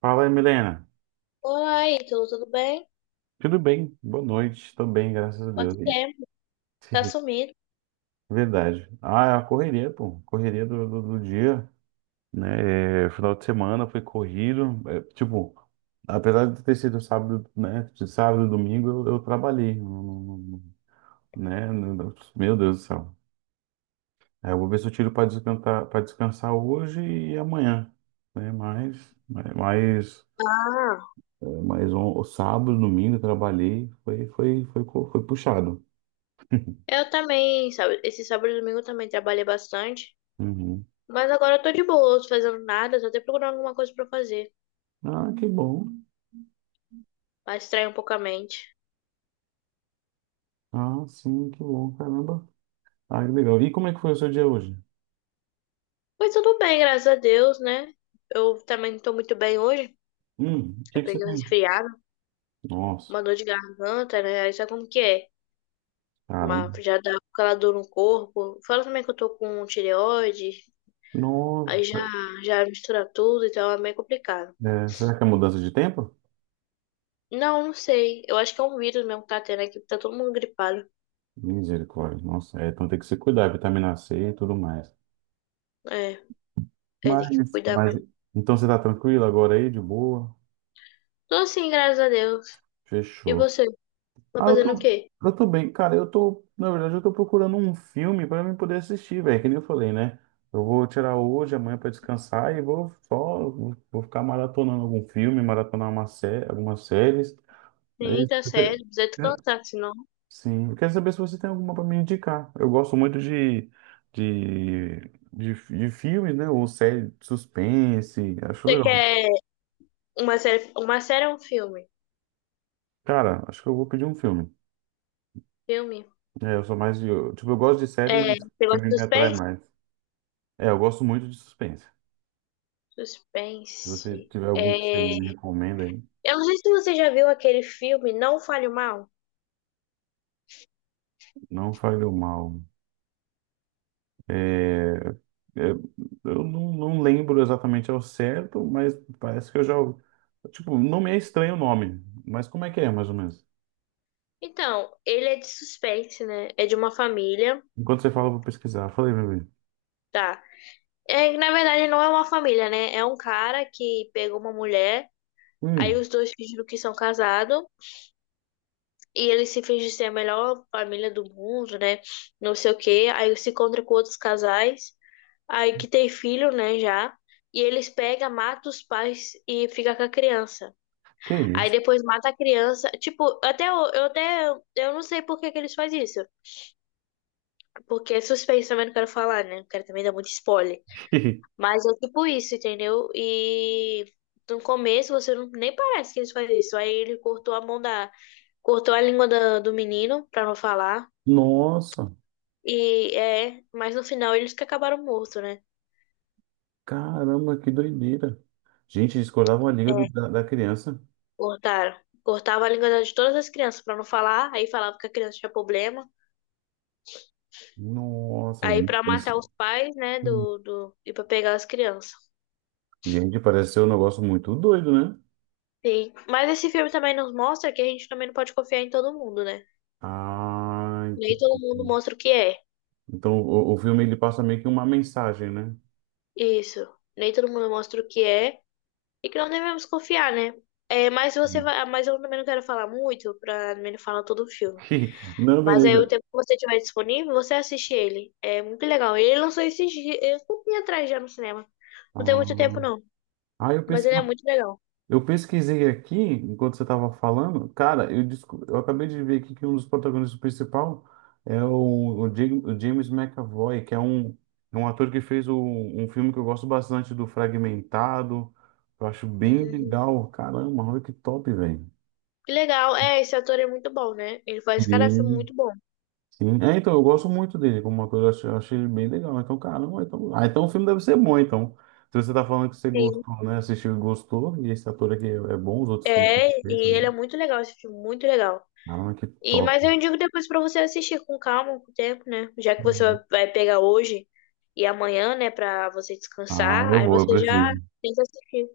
Fala aí, Milena. Oi, tudo bem? Tudo bem? Boa noite. Tô bem, graças a Quanto Deus. E- tempo? Tá sumido. Verdade. Ah, é a correria, pô. Correria do dia, né? Final de semana foi corrido. Apesar de ter sido sábado, né? De sábado e domingo, eu trabalhei, né? Meu Deus do céu. Eu vou ver se eu tiro para descansar hoje e amanhã, né? Ah, Mas sábado, domingo, eu trabalhei. Foi puxado. eu também, sabe? Esse sábado e domingo eu também trabalhei bastante. Uhum. Mas agora eu tô de boa, tô fazendo nada, tô até procurando alguma coisa pra fazer, Ah, que bom. pra distrair um pouco a mente. Ah, sim, que bom, caramba. Ah, que legal. E como é que foi o seu dia hoje? Mas tudo bem, graças a Deus, né? Eu também não tô muito bem hoje. O Eu que que você peguei um tem? resfriado, Nossa, uma dor de garganta, né? Aí sabe como que é? Mas caramba. já dá aquela dor no corpo. Fala também que eu tô com tireoide, aí já, Nossa, já mistura tudo, então é meio complicado. é, será que é mudança de tempo? Não, não sei. Eu acho que é um vírus mesmo que tá tendo aqui, porque tá todo mundo gripado. Misericórdia, nossa, é, então tem que se cuidar, vitamina C e tudo mais. É, é, tem que Mas, cuidar mas, mesmo. então você tá tranquilo agora aí, de boa? Tô assim, graças a Deus. E Fechou. você? Tá Ah, eu fazendo o tô, quê? eu tô bem. Cara, eu tô, na verdade, eu tô procurando um filme pra mim poder assistir, velho, que nem eu falei, né? Eu vou tirar hoje, amanhã pra descansar e vou ficar maratonando algum filme, maratonar uma série, algumas séries. Né? É Sim, tá isso. sério. Precisa descansar, senão. Sim, eu quero saber se você tem alguma pra me indicar. Eu gosto muito de, de filmes, né? Ou série de suspense, acho Você legal. quer uma série? Uma série ou um filme. Cara, acho que eu vou pedir um filme. Filme. É, eu sou mais de, tipo, eu gosto de série, É, mas você gosta filme de me atrai suspense? mais. É, eu gosto muito de suspense. Se você Suspense. tiver algum que você É, me recomenda aí, eu não sei se você já viu aquele filme Não Fale Mal. não fale o mal. É, é, eu não lembro exatamente ao certo, mas parece que eu já. Tipo, não me é estranho o nome, mas como é que é, mais ou menos? Então, ele é de suspense, né? É de uma família, Enquanto você fala, eu vou pesquisar. Falei, meu bem. tá? É, na verdade, não é uma família, né? É um cara que pegou uma mulher. Aí Hum, os dois fingem que são casados e eles se fingem ser a melhor família do mundo, né? Não sei o quê. Aí se encontra com outros casais, aí que tem filho, né, já. E eles pegam, matam os pais e fica com a criança. que Aí isso? depois mata a criança. Tipo, até eu até eu não sei por que que eles fazem isso. Porque é suspense também não quero falar, né? Não quero também dar muito spoiler. Mas é tipo isso, entendeu? E no começo você não, nem parece que eles fazem isso. Aí ele cortou a mão da cortou a língua da- do menino pra não falar. Nossa, E é, mas no final eles que acabaram morto, né? caramba, que doideira. Gente, discordava uma liga do- É, da, da criança. cortaram. Cortava a língua da- de todas as crianças pra não falar, aí falava que a criança tinha problema. Nossa, Aí gente. pra matar Parece- os pais, né, do e pra pegar as crianças. Gente, parece ser um negócio muito doido, né? Sim. Mas esse filme também nos mostra que a gente também não pode confiar em todo mundo, né? Ah, Nem todo mundo entendi. mostra o que é. Então o filme ele passa meio que uma mensagem, né? Isso. Nem todo mundo mostra o que é e que não devemos confiar, né? É, mas você Hum. vai, mas eu também não quero falar muito pra não falar todo o filme. Não, Mas aí o beleza. tempo que você tiver disponível, você assiste ele. É muito legal. Ele lançou esses dias, é, um atrás já no cinema. Não tem muito tempo, Ah, não. ah, eu, Mas pes- ele é muito legal. eu pesquisei aqui enquanto você estava falando. Eu acabei de ver aqui que um dos protagonistas principal é o James McAvoy, é um ator que fez um filme que eu gosto bastante do Fragmentado. Eu acho bem Hum, legal. Caramba, olha que top, velho. que legal. É, esse ator é muito bom, né? Ele faz cada filme Sim. muito bom. Sim. É, então, eu gosto muito dele como ator, eu achei ele bem legal. Então, caramba, então, ah, então o filme deve ser bom, então. Se você tá falando que você Sim. gostou, né? Assistiu e gostou, e esse ator aqui é, é bom, os outros filmes que É, ele fez e ele é também. muito legal, esse filme, muito legal. Caramba, que E, top. mas eu indico depois pra você assistir com calma, com tempo, né? Já que você Uhum. vai pegar hoje e amanhã, né, pra você Ah, descansar, eu aí vou, eu você já preciso. tem que assistir.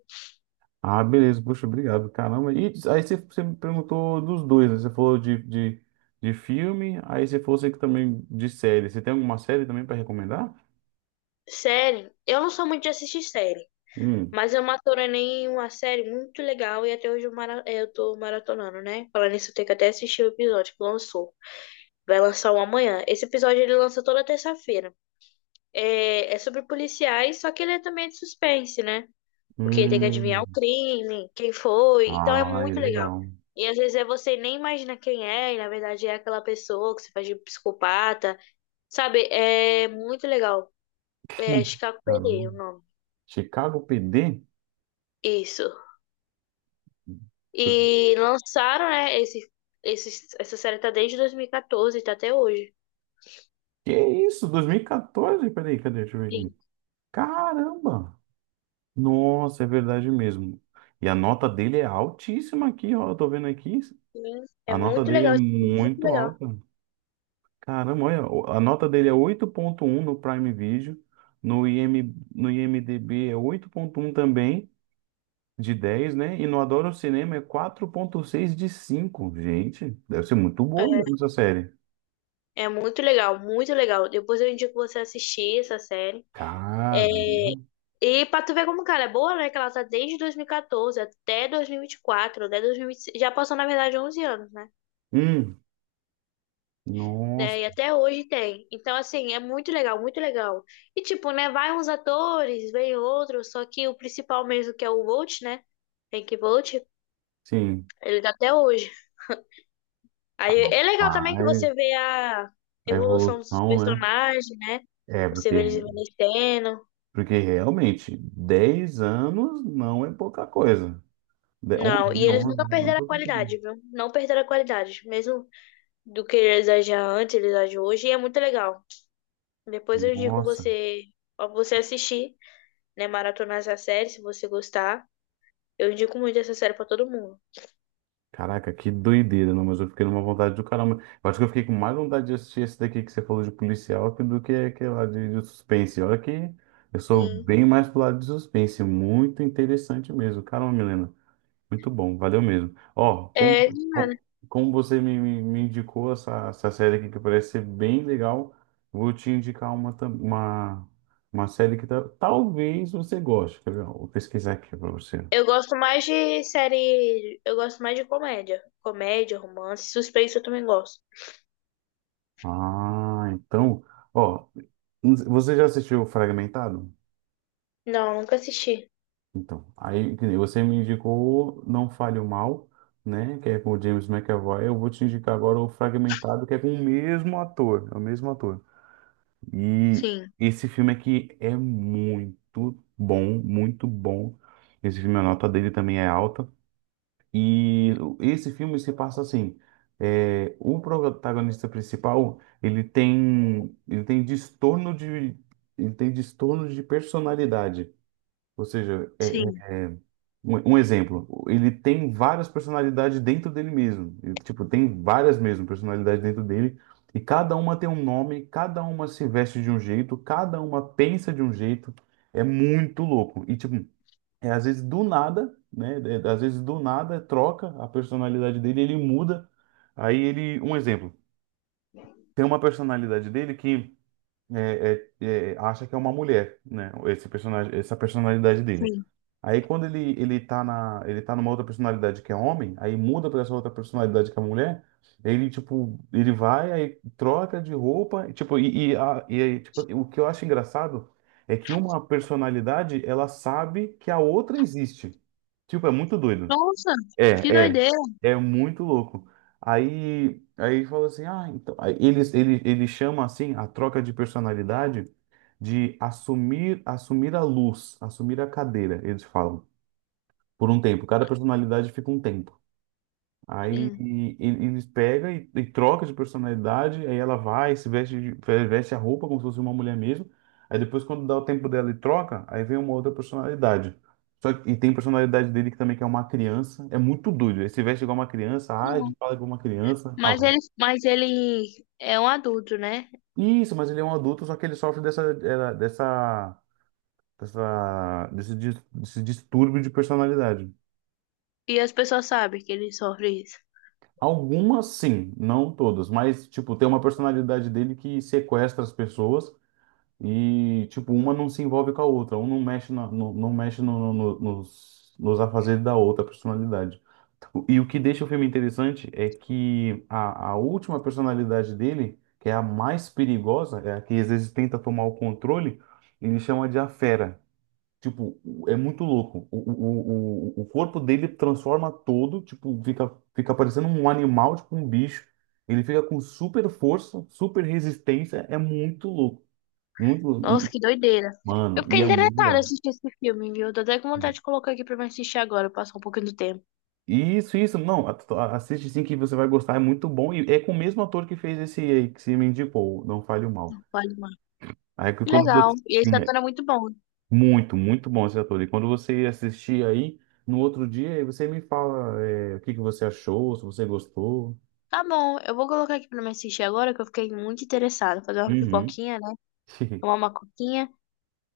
Ah, beleza, poxa, obrigado, caramba. E aí você me perguntou dos dois, né? Você falou de filme, aí você falou você que também de série. Você tem alguma série também para recomendar? Série, eu não sou muito de assistir série. Hum. Mas eu maratonei uma série muito legal e até hoje eu, mara... eu tô maratonando, né? Falando nisso, eu tenho que até assistir o episódio que lançou. Vai lançar um amanhã. Esse episódio ele lança toda terça-feira. É... é sobre policiais, só que ele é também de suspense, né? Porque tem que adivinhar o Hum. crime, quem foi. Então é Ah, muito legal. legal. E às vezes é você nem imagina quem é, e na verdade é aquela pessoa que você faz de psicopata. Sabe? É muito legal. É Chicago PD, Caramba. o nome. Chicago PD? Isso. Deixa eu ver. E lançaram, né, essa série tá desde 2014, tá até hoje. Que isso? 2014? Peraí, cadê? Deixa eu ver aqui. Sim. Caramba! Nossa, é verdade mesmo. E a nota dele é altíssima aqui, ó. Eu tô vendo aqui. Sim. É A nota muito dele é legal, assim, muito muito legal. alta. Caramba, olha. A nota dele é 8.1 no Prime Video. No IM, no IMDB é 8.1 também, de 10, né? E no Adoro Cinema é 4.6 de 5. Gente, deve ser muito boa mesmo essa série. É, é muito legal, muito legal. Depois eu indico você assistir essa série. É, Caramba. e pra tu ver como, cara, é boa, né? Que ela tá desde 2014 até 2024, até 2025. Já passou, na verdade, 11 anos, né? Hum, Nossa, Né, e até hoje tem. Então, assim, é muito legal, muito legal. E, tipo, né? Vai uns atores, vem outros, só que o principal mesmo, que é o Volt, né? Hank Volt, sim, ele tá até hoje. Aí é legal também que mas você vê a a evolução dos evolução, né? personagens, né? É, Você vê porque, eles envelhecendo. porque realmente 10 anos não é pouca coisa. De- 11 Não, e né? eles 11 nunca não é perderam a pouca coisa. qualidade, viu? Não perderam a qualidade. Mesmo do que eles agiam antes, eles agem hoje, e é muito legal. Depois eu indico Nossa, você, ó, você assistir, né? Maratonar essa série, se você gostar. Eu indico muito essa série pra todo mundo. caraca, que doideira, não, mas eu fiquei numa vontade do caramba. Eu acho que eu fiquei com mais vontade de assistir esse daqui que você falou de policial do que aquele lá de suspense. Olha que eu sou Sim. bem mais pro lado de suspense, muito interessante mesmo. Caramba, Milena. Muito bom, valeu mesmo. Ó, como, É, mano, como como você me indicou essa série aqui que parece ser bem legal, vou te indicar uma série que talvez você goste. Quer ver? Ó, Vou pesquisar aqui para você. eu gosto mais de série. Eu gosto mais de comédia. Comédia, romance, suspense eu também gosto. Ah, então, ó, você já assistiu Fragmentado? Não, nunca assisti. Então, aí que nem você me indicou Não Fale o Mal, né? Que é com o James McAvoy. Eu vou te indicar agora o Fragmentado, que é com o mesmo ator, é o mesmo ator. E Sim, esse filme aqui é muito bom, muito bom. Esse filme, a nota dele também é alta. E esse filme se passa assim, é, o protagonista principal, ele tem transtorno ele tem transtorno de personalidade. Ou seja, sim, um, um exemplo, ele tem várias personalidades dentro dele mesmo. Ele, tipo, tem várias mesmo personalidades dentro dele, e cada uma tem um nome, cada uma se veste de um jeito, cada uma pensa de um jeito. É muito louco. E, tipo, é, às vezes do nada, né? É, às vezes do nada troca a personalidade dele, ele muda. Aí ele, um exemplo, tem uma personalidade dele que é, é, é, acha que é uma mulher, né? Esse personagem, essa personalidade dele. sim. Aí quando ele tá numa outra personalidade que é homem, aí muda pra essa outra personalidade que é mulher, ele vai aí troca de roupa, e aí, tipo, o que eu acho engraçado é que uma personalidade ela sabe que a outra existe. Tipo, é muito doido. Nossa, que É, é, doideira. é muito louco. Aí ele falou assim, ah, então, ele chama assim a troca de personalidade de assumir, assumir a luz, assumir a cadeira, eles falam, por um tempo. Cada personalidade fica um tempo. Aí Sim. Eles pegam e troca de personalidade, aí ela vai, se veste, veste a roupa como se fosse uma mulher mesmo. Aí depois, quando dá o tempo dela e troca, aí vem uma outra personalidade. Só que, e tem personalidade dele que também que é uma criança. É muito doido. Ele se veste igual uma criança, age, Não. fala igual uma criança. Mas Ah, ele, mas ele é um adulto, né? isso, mas ele é um adulto, só que ele sofre dessa, era- dessa, dessa, desse, dis- desse distúrbio de personalidade. E as pessoas sabem que ele sofre isso. Algumas sim, não todas, mas tipo, tem uma personalidade dele que sequestra as pessoas. E, tipo, uma não se envolve com a outra, um não mexe, na, no, não mexe nos afazeres da outra personalidade. Tipo, E o que deixa o filme interessante é que a última personalidade dele, que é a mais perigosa, é a que às vezes tenta tomar o controle, ele chama de a fera. Tipo, é muito louco. O corpo dele transforma todo, tipo, fica parecendo um animal, tipo um bicho. Ele fica com super força, super resistência, é muito louco. Muito, Nossa, que doideira. Mano, Eu fiquei e é muito interessada em legal. assistir esse filme, viu? Tô até com vontade de colocar aqui pra me assistir agora, passar um pouquinho do tempo. Isso, não, assiste sim que você vai gostar, é muito bom, e é com o mesmo ator que fez esse aí, que se me indicou, Não Fale o Mal. Vale mais. Aí que Que quando você, legal. E esse sim, é ator é muito bom. muito, muito bom esse ator, e quando você assistir aí, no outro dia, aí você me fala é, o que que você achou, se você gostou. Tá bom, eu vou colocar aqui pra me assistir agora, que eu fiquei muito interessada. Fazer uma Uhum. pipoquinha, né? Tomar uma coquinha.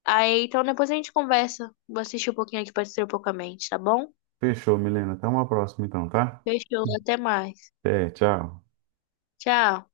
Aí, então depois a gente conversa. Vou assistir um pouquinho aqui pra distrair um pouco a mente, tá bom? Fechou, Milena, até uma próxima então, tá? Fechou, até mais. É, tchau. Tchau.